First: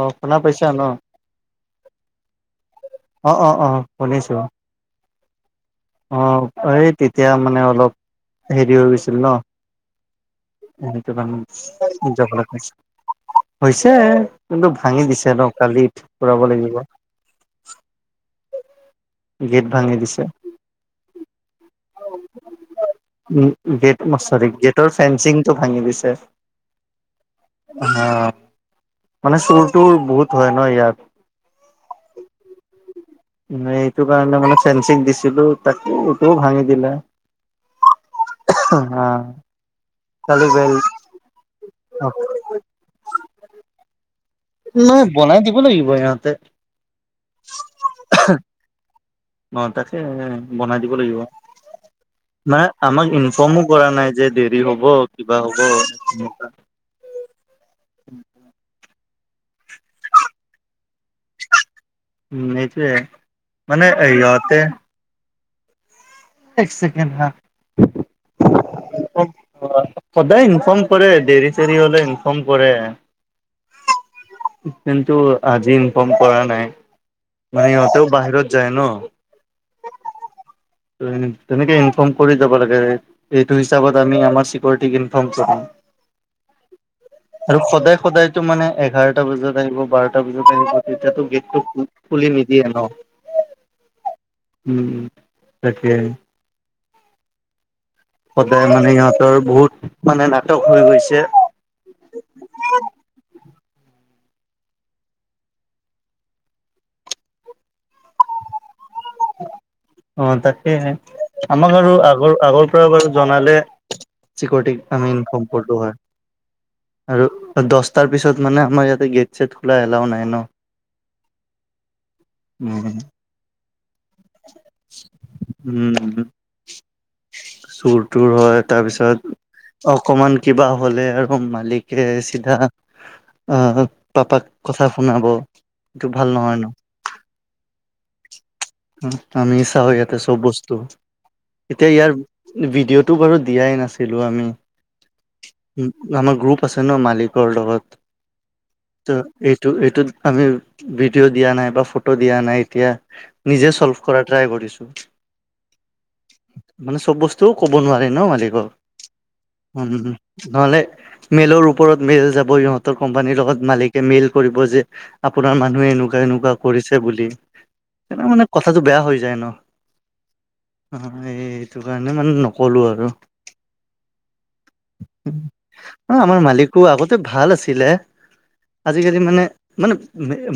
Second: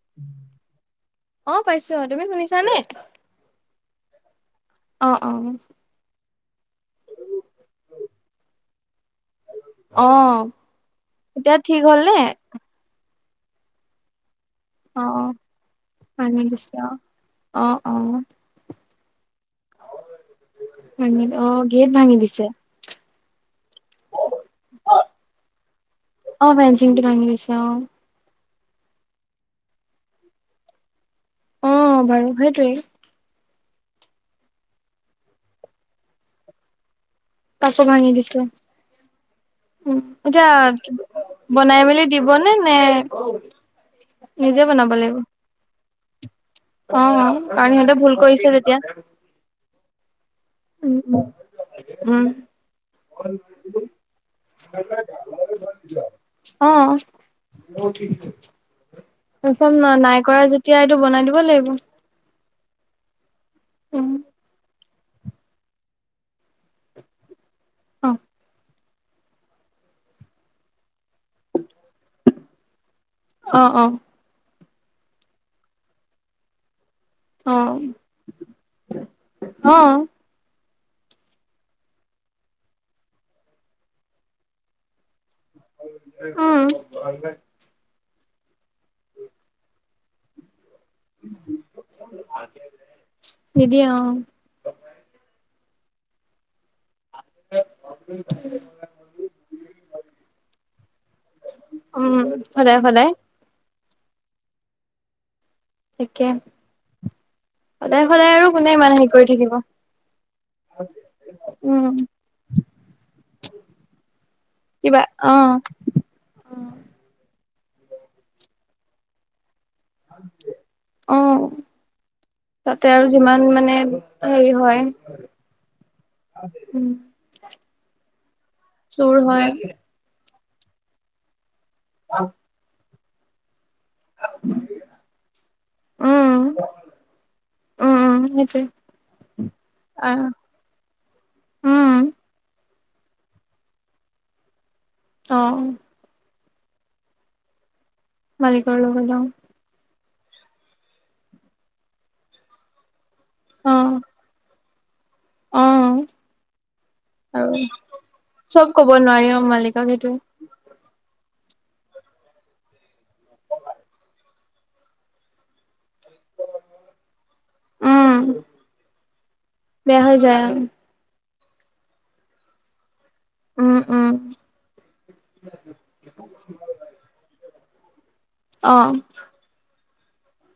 অঁ শুনা পাইছা ন। অঁ পাইছো তুমি শুনিছানে, অ অ অ অঁ অঁ। অঁ এই তেতিয়া মানে অলপ হেৰি হৈ গৈছিল ন। অঁ অঁ সেইটো কাৰণে জৱ এটা পাইছিল। হৈছে, কিন্তু অ ভাঙি দিছে নহ কালি উৰাব লাগিব। অহঁ অহঁ গেট ভাঙি দিছে ভাঙি অহ গেট ভাঙি দিছে উম গেট চৰি গেটৰ ফেনসিং টো ভাঙি দিছে। অ ফেন্সিংটো ভাঙি দিছে, অহ- অহঁ মানে চুৰটোৰ বহুত হয় নহ ইয়াত অ বাৰু সেইটোৱেই ম এইটো কাৰণে মানে ফেঞ্চিং দিছিলোঁ। তাত এইটোও ভাঙি দিলে কাঠো ভাঙি দিছে, হা উম কালি এতিয়া বেল বনাই মেলি দিব নে এহ নে নিজে নাই বনাই দিব লাগিব সিহঁতে অহ কাৰণ সিহঁতে ভুল কৰিছে যেতিয়া অহ, তাকেহে বনাই দিব লাগিব। উম উম মানে আমাক ইনফৰ্মো কৰা নাই যে দেৰি হ'ব, কিবা হ'ব অ ইনফৰ্ম নাই কৰা যেতিয়া এইটো বনাই দিব লাগিব। সেইটোৱে মানে উম ইহঁতে এক ছেকেণ্ড হা অহ সদায় ইনফৰ্ম কৰে দেৰি চেৰি হ'লে ইনফৰ্ম কৰে অ কিন্তু আজি ইনফৰ্ম কৰা নাই। মানে ইহঁতেও বাহিৰত যায় নহ অহ তেনেকে ইনফৰ্ম কৰি যাব লাগে। এইটো হিচাপত আমি আমাৰ চিকিউৰেটিক ইনফৰ্ম কৰি উম। আৰু সদায় সদায়তো মানে এঘাৰটা বজাত আহিব বাৰটা বজাত আহিব। তেতিয়াতো গেটটো খুলি নিদিয়ে নহ নিদিয়ে অ উ তাকে। [unintelligible] সদায় মানে ইহঁতৰ বহুত মানে নাটক হৈ গৈছে। উম সদায় সদায়। তাকে সদায় সদায় আৰু কোনে মানে অ' তাকেইহে আমাক উম আৰু আগৰ আগৰ পৰা বাৰু জনালে চিকৰিটিক কিবা আমি অ ইনফৰ্ম কৰিলোঁ হয়। আৰু দহটাৰ পিছত মানে আমাৰ ইয়াতে গেট গেট চেট খোলা এলাউ নাই ন অহ তাতে আৰু যিমান মানে হেৰি হয়, উম। চোৰ তুৰ হয় তাৰ চোৰ পিছত হয় অকমান কিবা হলে আৰু মালিক সেয়ে চিধা আ পাপাক কথা শুনাব এইটো ভাল উম নহয় ন' উম উম সেইটোয়ে। আমি‌ ‍ চাওঁ ইয়াতে চব বস্তু। এতিয়া উম ইয়াৰ ভিডিঅ'টো বাৰু দিয়াই নাছিলোঁ আমি। অ' আমাৰ গ্ৰুপ আছে নহ মালিকৰ লগত। মালিকৰ লগত টো অ এইটোত আমি ভিডিঅ' দিয়া নাই বা ফটো দিয়া নাই এতিয়া নিজে চল্ভ অ কৰা ট্ৰাই কৰিছোঁ। অ মানে চব আৰু বস্তুও কব নোৱাৰে ন চব মালিকৰ কব নোৱাৰি অ মালিকক সেইটোৱে উম নহ'লে মেইলৰ ওপৰত মেইল যাব ইহঁতৰ কোম্পানীৰ লগত মালিকে মেইল। কৰিব যে আপোনাৰ মানুহে এনেকোৱা এনেকোৱা কৰিছে বুলি। উম তেতিয়া মানে কথাটো বেয়া হৈ যায় ন' বেয়া হৈ যায় অ' এইটো কাৰণে মানে নকলো আৰু উম -উম আমাৰ মালিকো আগতে ভাল আছিলে। অ আজিকালি মানে মানে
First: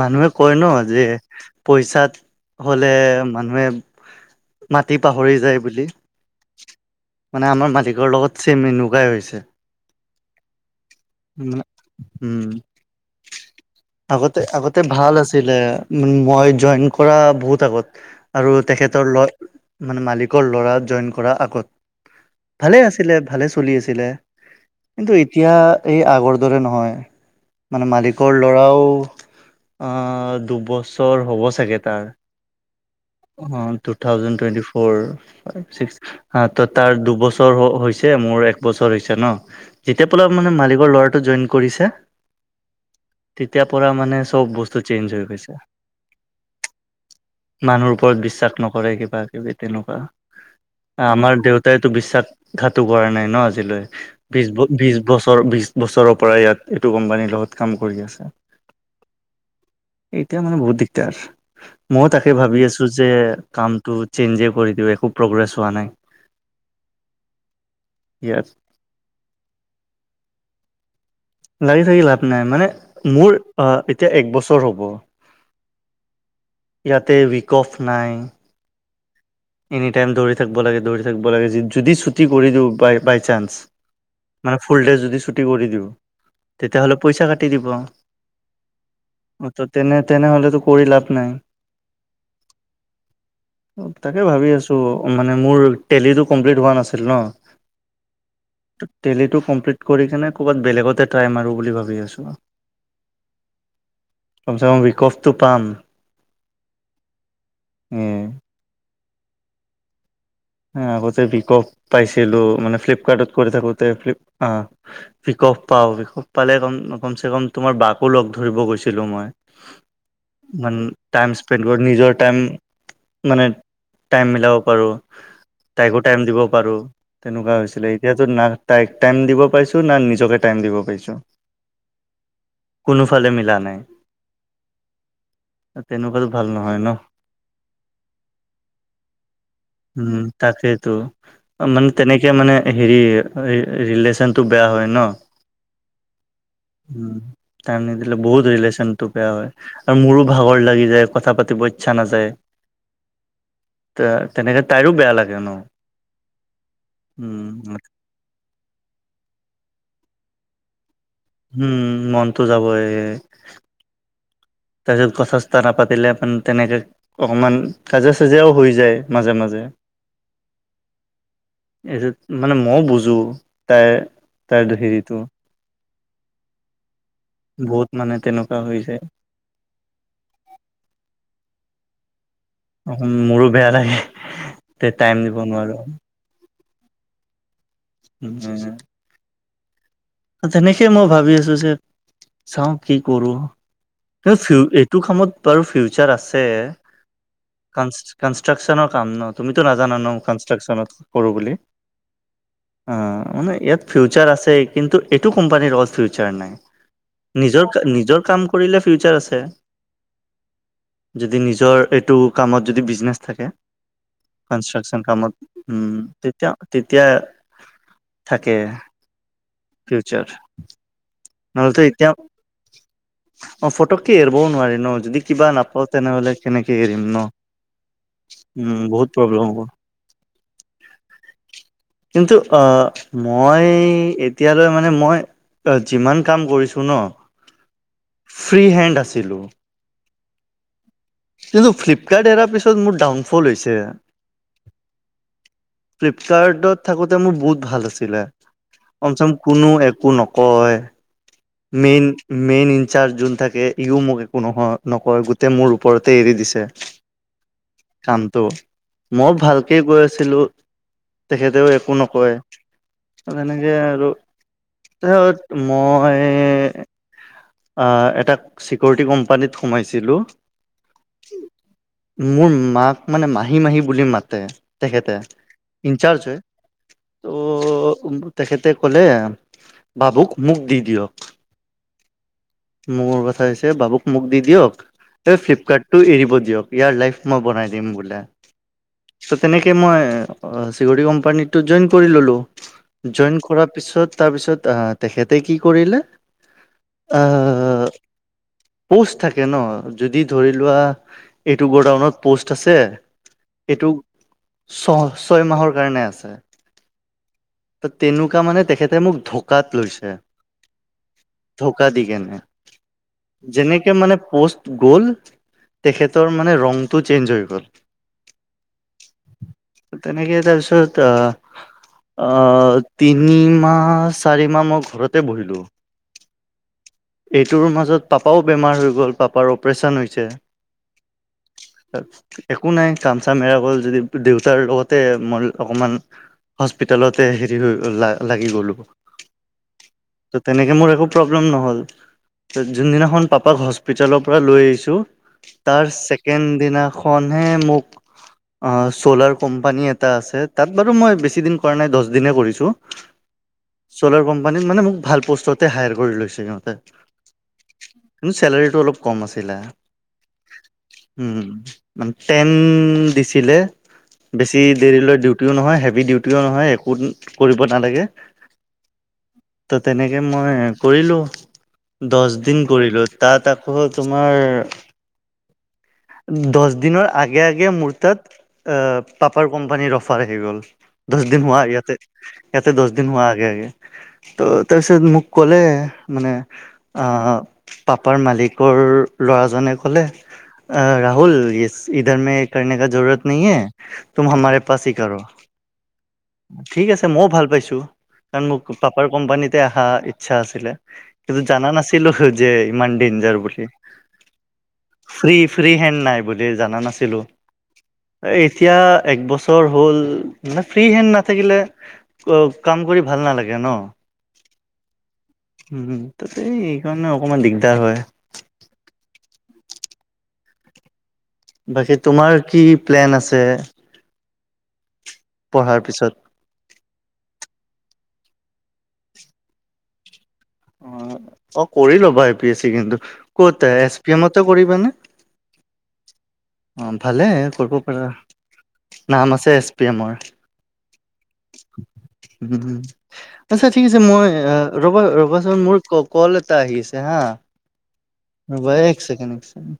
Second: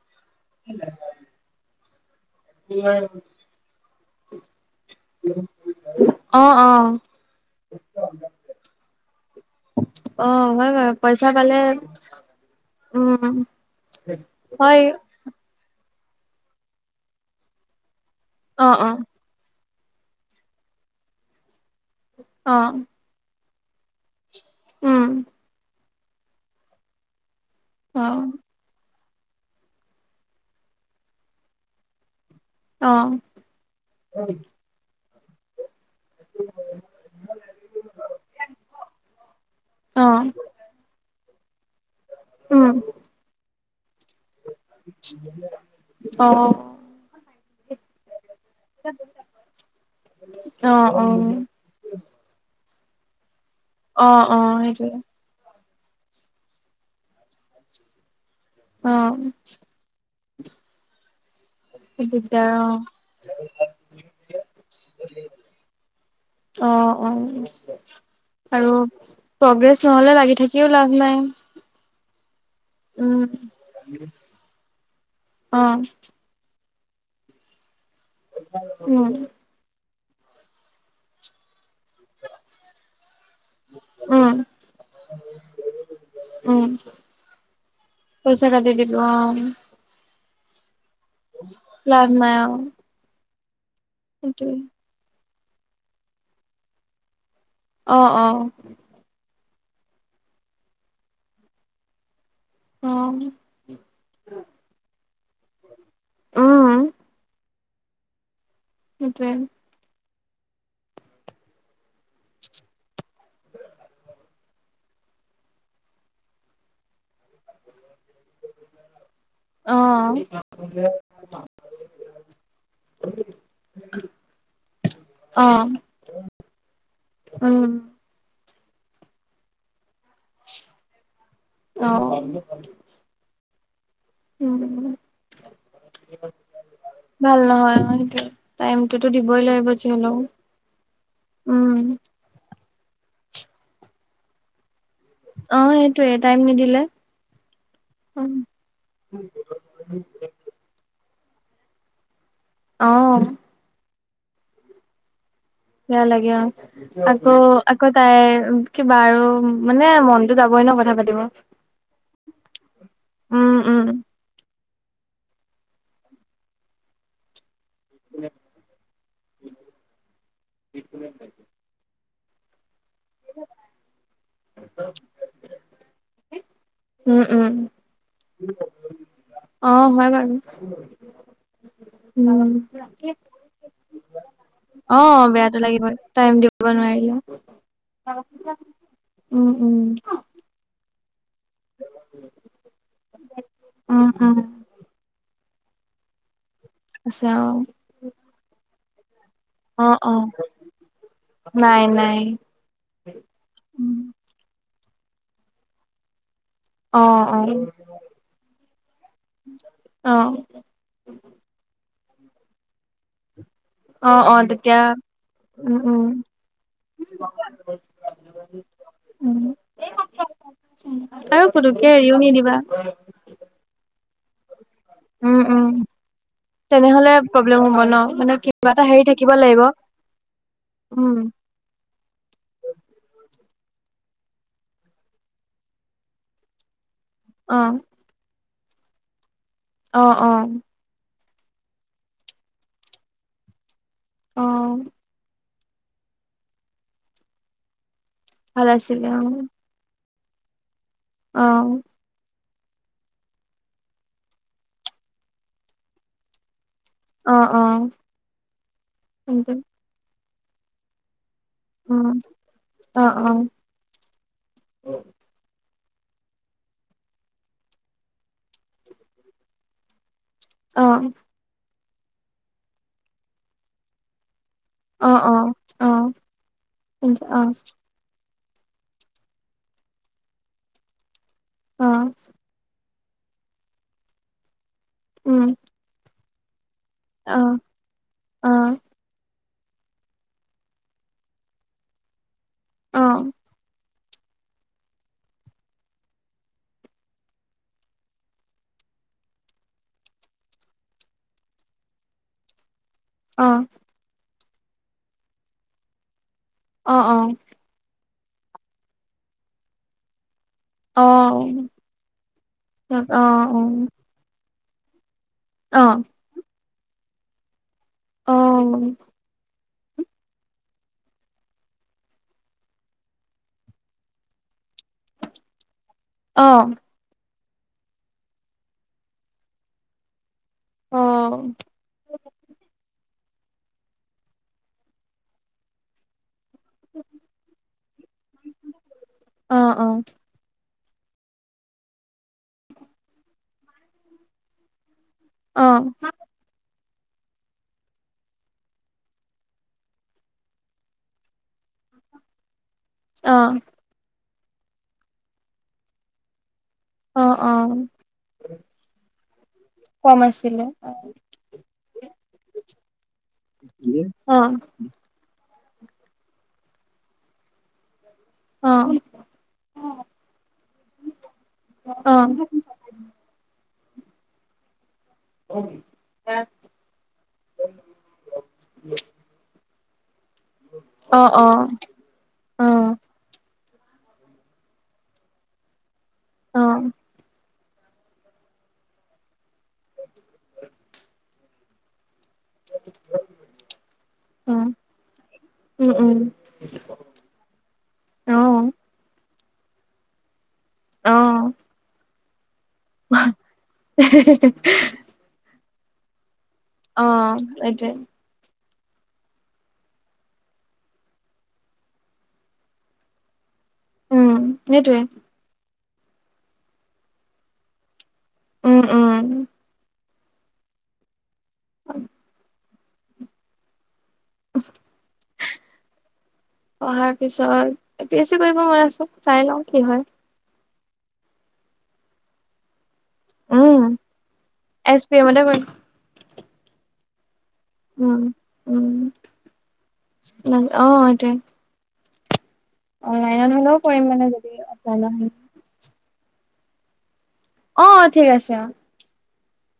মানুহে কয় ন যে পইচাত। হ'লে মানুহে মাটি পাহৰি যায় বুলি। অ' অ' মানে আমাৰ মালিকৰ লগত চেম এনেকোৱাই হৈছে। অ' হয় হয় পইচা পালে মানে উম, উম। আগতে আগতে হয় ভাল আছিলে। ওম মই জইন কৰা বহুত আগত আৰু অ', অ', তেখেতৰ লগত মানে মালিকৰ ল'ৰা জইন কৰাৰ আগত অ', ভালে আছিলে ভালে চলি আছিলে। কিন্তু উম, এতিয়া এই আগৰ দৰে নহয়। মানে অ', মালিকৰ ল'ৰাও আহ, দুবছৰ হ'ব চাগে তাৰ। অ, টু থাউজেণ টুৱেণ্টি ফ'ৰ অ, ত তাৰ দুবছৰ হৈছে মোৰ এক বছৰ হৈছে ন। যেতিয়া অ', পলা মানে মালিকৰ ল'ৰাটো জইন কৰিছে। উম, তেতিয়াৰ পৰা মানে চব বস্তু চেঞ্জ হৈ গৈছে। অহ, মানুহৰ ওপৰত বিশ্বাস নকৰে কিবা কিবি তেনেকোৱা, অ', আমাৰ অ', দেউতা তো বিশ্বাসঘাটো কৰা নাই ন ল, আজিলৈ অ', বিশ-বিশ বছৰ, বছৰ, বিশ বছৰৰ পৰা ইয়াত এইটো কোম্পানীৰ লগত কাম কৰি আছে। অ', সেইটোৱে অ', এতিয়া মানে বহুত দিকদাৰ। মই তাকে দিগদাৰ ভাবি আছো যে কামটো চেঞ্জে কৰি দিওঁ একো প্ৰগ্ৰেছ হোৱা নাই। অ', অ', ইয়াত আৰু প্ৰগ্ৰেছ নহলে লাগি থাকিও লাভ নাই। লাগি থাকি লাভ নাই মানে উম, মোৰ অ, এতিয়া এক বছৰ হ'ব। অ', ইয়াতে উৱিক অফ নাই। উম, এনি টাইম দৌৰি থাকিব লাগে, দৌৰি থাকিব লাগে, য যদি ছুটি কৰি দিওঁ বাই-বাই চান্স। উম, মানে ফুল ডে যদি ছুটি কৰি দিওঁ উম, তেতিয়াহ'লে পইচা কাটি দিব। পইচা কাটি দিব অ', ত তেনে তেনেহলেতো কৰি লাভ নাই। লাভ নাই। অ', তাকে ভাবি সেইটোৱে আছো মানে মোৰ টেলিটো কমপ্লিট হোৱা নাছিল ন। অ, অ, টেলিটো কমপ্লিট কৰি কিনে ক'ৰবাত বেলেগতে ট্ৰাই মাৰো বুলি ভাবি আছোঁ আৰু। অ', কমচেকম উইকফটো পাম। উম, উম, সেইটোৱে। অ, আগতে ভিক অফ পাইছিলো মানে ফ্লিপকাৰ্টত কৰি থাকোতে। অহ, উইক অফ, পাওঁ উইক অফ পালে কমচে কম তোমাৰ বাকো লগ ধৰিব গৈছিলো মই। অ', মান টাইম স্পেণ্ড কৰোঁ নিজৰ টাইম। মানে টাইম মিলাব পাৰোঁ, অ', তাইকো টাইম দিব পাৰোঁ তেনেকুৱা উম, হৈছিলে। এতিয়াতো না তাইক টাইম দিব পাইছো, না নিজকে টাইম দিব পাৰিছো। অ', কোনোফালে মিলা নাই উম তেনেকুৱাতো ভাল নহয় ন। ভাল নহয় হয়টো টাইমটোতো দিবই লাগিব। যি উম, হলেও তাকেইতো উম মানে তেনেকে এতিয়া মানে হেৰি ৰিলেচন টো বেয়া হয় ন। অ সেইটোয়ে টাইম নিদিলে উম, টাইম নিদিলে বহুত ৰিলেচনটো বেয়া হয়, আৰু মোৰো ভাগৰ লাগি যায়, কথা পাতিব ইচ্ছা নাযায়। অহ, তে তেনেকে তাইৰো বেয়া লাগে ন। বেয়া লাগে অ, উম আকৌ-আকৌ। তাই কিবা আৰু বাৰ মানে মনতো যাবই ন কথা পাতিব। উম, মনটো যাব। উম উম তাৰপিছত কথা চ্তা নাপাতিলে অকমান তেনেকে অকণমান কাজিয়া চাজিয়াও হৈ যায় মাজে-মাজে, এইটো মানে মইও বুজোঁ তাইৰ তাইৰ হেৰিটো। উম উম। বহুত মানে তেনেকুৱা হৈ যায় অ হয় বাৰু, উম। অক মোৰো বেয়া লাগে। তে অ টাইম দিব বেয়াতো নোৱাৰো লাগিবই। টাইম দিব নোৱাৰিলে, উম উম। তেনেকে মই ভাবি আছো যে চাওঁ কি কৰো? উম এ উম ফিও এ টো কামত টৰ ফিউচাৰ আছে। আছেও। কানচ কানষ্ট্ৰাকশ্যনৰ কাম ন তুমিতো অ নাজানানো অ কানষ্ট্ৰাকশ্যনত কৰোঁ বুলি। নাই নাই অ মানে ইয়াত ফিউচাৰ আছে কিন্তু এইটো কোম্পানীৰ লগত ফিউচাৰ নাই। অ অ নিজৰ কা নিজৰ কাম কৰিলে ফিউচাৰ আছে। অ যদি নিজৰ এইটো কামত যদি বিজনেছ থাকে। অ অ তেতিয়া কানষ্ট্ৰকচন কামত উম তেতিয়া তেতিয়া থাকে। উম। ফিউচাৰ। আৰু নহ'লেতো পুতোকে এতিয়া এৰিও নিদিবা। অ ফটকে এৰব নোৱাৰি ন? যদি উম, কিবা উম, নাপাওঁ তেনেহলে কেনেকে এৰিম তেনেহলে ন? প্ৰব্লেম হ'ব ন মানে কিবা উম এটা হেৰি বহুত থাকিব প্ৰব্লেম হব। লাগিব। উম। কিন্তু আ মই এতিয়ালৈ মানে মই যিমান কাম কৰিছোঁ ন অ। ফ্ৰী হেণ্ড আছিলো। অ অ। কিন্তু ফ্লিপকাৰ্ট এৰাৰ পিছত মোৰ ডাউনফল হৈছে। অঁ। ফ্লিপকাৰ্টত থাকোতে মোৰ বহুত ভাল আছিলে, ভাল আছিলে কম চেকম অ', কোনো একো নকয়। অ। মেইন মেইন ইনচাৰ্জ যোন থাকে ইও মোক একো নহয় নকয়, গোটেই মোৰ ওপৰতে এৰি দিছে। অ', অ', কামটো, মই কিন্তু ভালকে কৈ আছিলো তেখেতেও একো উম, নকয়, অ', অ', তেনেকে আৰু তেহ মই এ আ এটা চিকটি কোম্পানীত সোমাইছিলো। অ। মোৰ মাক মানে মাহী - মাহী বুলি মাতে। তেখেতে অ', অ', অ', ইনচাৰ্জ হয়, কিন্তু অ', ত' তেখেতে ক'লে, বাবুক মোক দি দিয়ক। অঁ। মোৰ কথা হৈছে বাবুক মোক দি দিয়ক, তে উম, ফ্লিপকাৰ্টটো এৰিব দিয়ক, ইয়াৰ লাইফ মই অ', বনাই দিম বোলে। অ', ত' তেনেকৈ মই অ চিকৰিটি কোম্পানীটো জইন কৰি ল'লোঁ। অ', জইন কৰ পিছত, তাৰ পিছত আহ তেখেতে কি কৰিলে আহ, পোষ্ট থাকে ন যদি ধৰি লোৱা এইটো গ' ডাউনত প'ষ্ট আছে অঁ। এইটো ছ - ছয় মাহৰ কাৰণে আছে। অঁ অঁ। ত' তেনেকুৱা মানে তেখেতে মোক ধকাত লৈছে। অ', অ', ধকা দি কেনে, অ', অ', অ', অ', অ', অ', অ', অ', যেনেকে মানে পষ্ট গ'ল তেখেতৰ মানে ৰংটো চেঞ্জ হৈ গ'ল। অ' তেনেকে তাৰপিছত আহ। অ' তিনি মাহ চাৰি মাহ মই ঘৰতে বহিলো। অ' এইটোৰ মাজত পাপাও বেমাৰ হৈ গ'ল, পাপাৰ অপাৰেচন হৈছে। অ' একো নাই কামচাম হেৰাই গ'ল যদি দেউতাৰ লগতে মই অকমান। হস্পিতেলত হেৰি হৈ লাগি গ'লো। অ', ত' তেনেকৈ মোৰ একো প্ৰব্লেম নহ'ল। যোনদিনাখন পাপাক হস্পিতালৰ পৰা লৈ আহিছো তাৰ চেক। চেকেনদিনাখনহে মোক। চ'লাৰ কোম্পানী এটা আছে তাত বাৰু মই বেছি দিন কৰা নাই কৰিছো। অ' ছ'লাৰ কোম্পানীত মানে মোক ভাল প'ষ্টতে হায়াৰ কৰি লৈছে সিহঁতে। অ', অ', কিন্তু চেলাৰীটো অলপ কম আছিলে। কম আছিলে। উম, মানে টেন দিছিলে। অ', বেছি দেৰিলৈ ডিউটিও নহয় হেভি ডিউটিও নহয় একো কৰিব নালাগে। অ', ত' তেনেকে মই কৰিলো। অ', দহ দিন অ', কৰিলোঁ তাত আকৌ তোমাৰ। অ' দহ দিনৰ আগে আগে মোৰ তাত পাপাৰ কোম্পানী ৰখ। অফাৰ আহি গ'ল দহ অ', দিন হোৱা অ', ইয়াতে। ইয়াতে দহ অ', দিন হোৱা আগে আগে, ত তাৰপিছত মোক কলে মানে। অ', আহ পাপাৰ মালিকৰ ল'ৰাজনে ক'লে আহ ৰাহুল ইছ। ইধৰ মে এক কৰ্নেকা জৰুৰত নাহিহে তুম হামাৰাৰে পাছহি কৰো উম, উম, ঠিক আছে। মইও ভাল পাইছো কাৰণ মোক অ', পাপাৰ কোম্পানীতে অহা ইচ্ছা আছিলে। কিন্তু অ' জানা নাছিলো যে ইমানঞ্জাৰ বুলি ফ্ৰী হেন নাই। জনা নাছিলো। অ', এইটোৱে এতিয়া একবছৰ হ'ল মানে ফ্ৰী হেণ্ড নাথাকিলে। অ' কাম কৰি ভাল নালাগে ন। উম সেইটোৱে। উম, উম তাতে এইকাৰণে অকমান দিগ্‌দাৰ হ'য়। অ ' অ ' বাকি তোমাৰ কি কি প্লেন আছে? [unintelligible] পঢ়াৰ পিছত। পঢ়াৰ পিছত এ পি এছ চি কৰিব মন আছে। চাই লওঁ কি হ'য়। অ', অ কৰি ল'বা এ পি এছ চি কিন্তু ক'ত উম, এছ পি এমতে কৰিবানে? এছ পি এমতে কৰিম। অ', ভালে কৰিব কৰিবা উম, উম, নাম আছে এছ পি এমৰ। অ', সেইটোৱে অনলাইনত উম--আচ্ছা হ'লেও ঠিক আছে। কৰিম মানে মই যদি ৰ'বা অফলাইনত ৰ'বা চোন মোৰ- কওক কল এটা আহিছে হাঁ। অ', ঠিক আছে অ'। ৰ'বা এক ছেকেণ্ড, এক ছেকেণ্ড।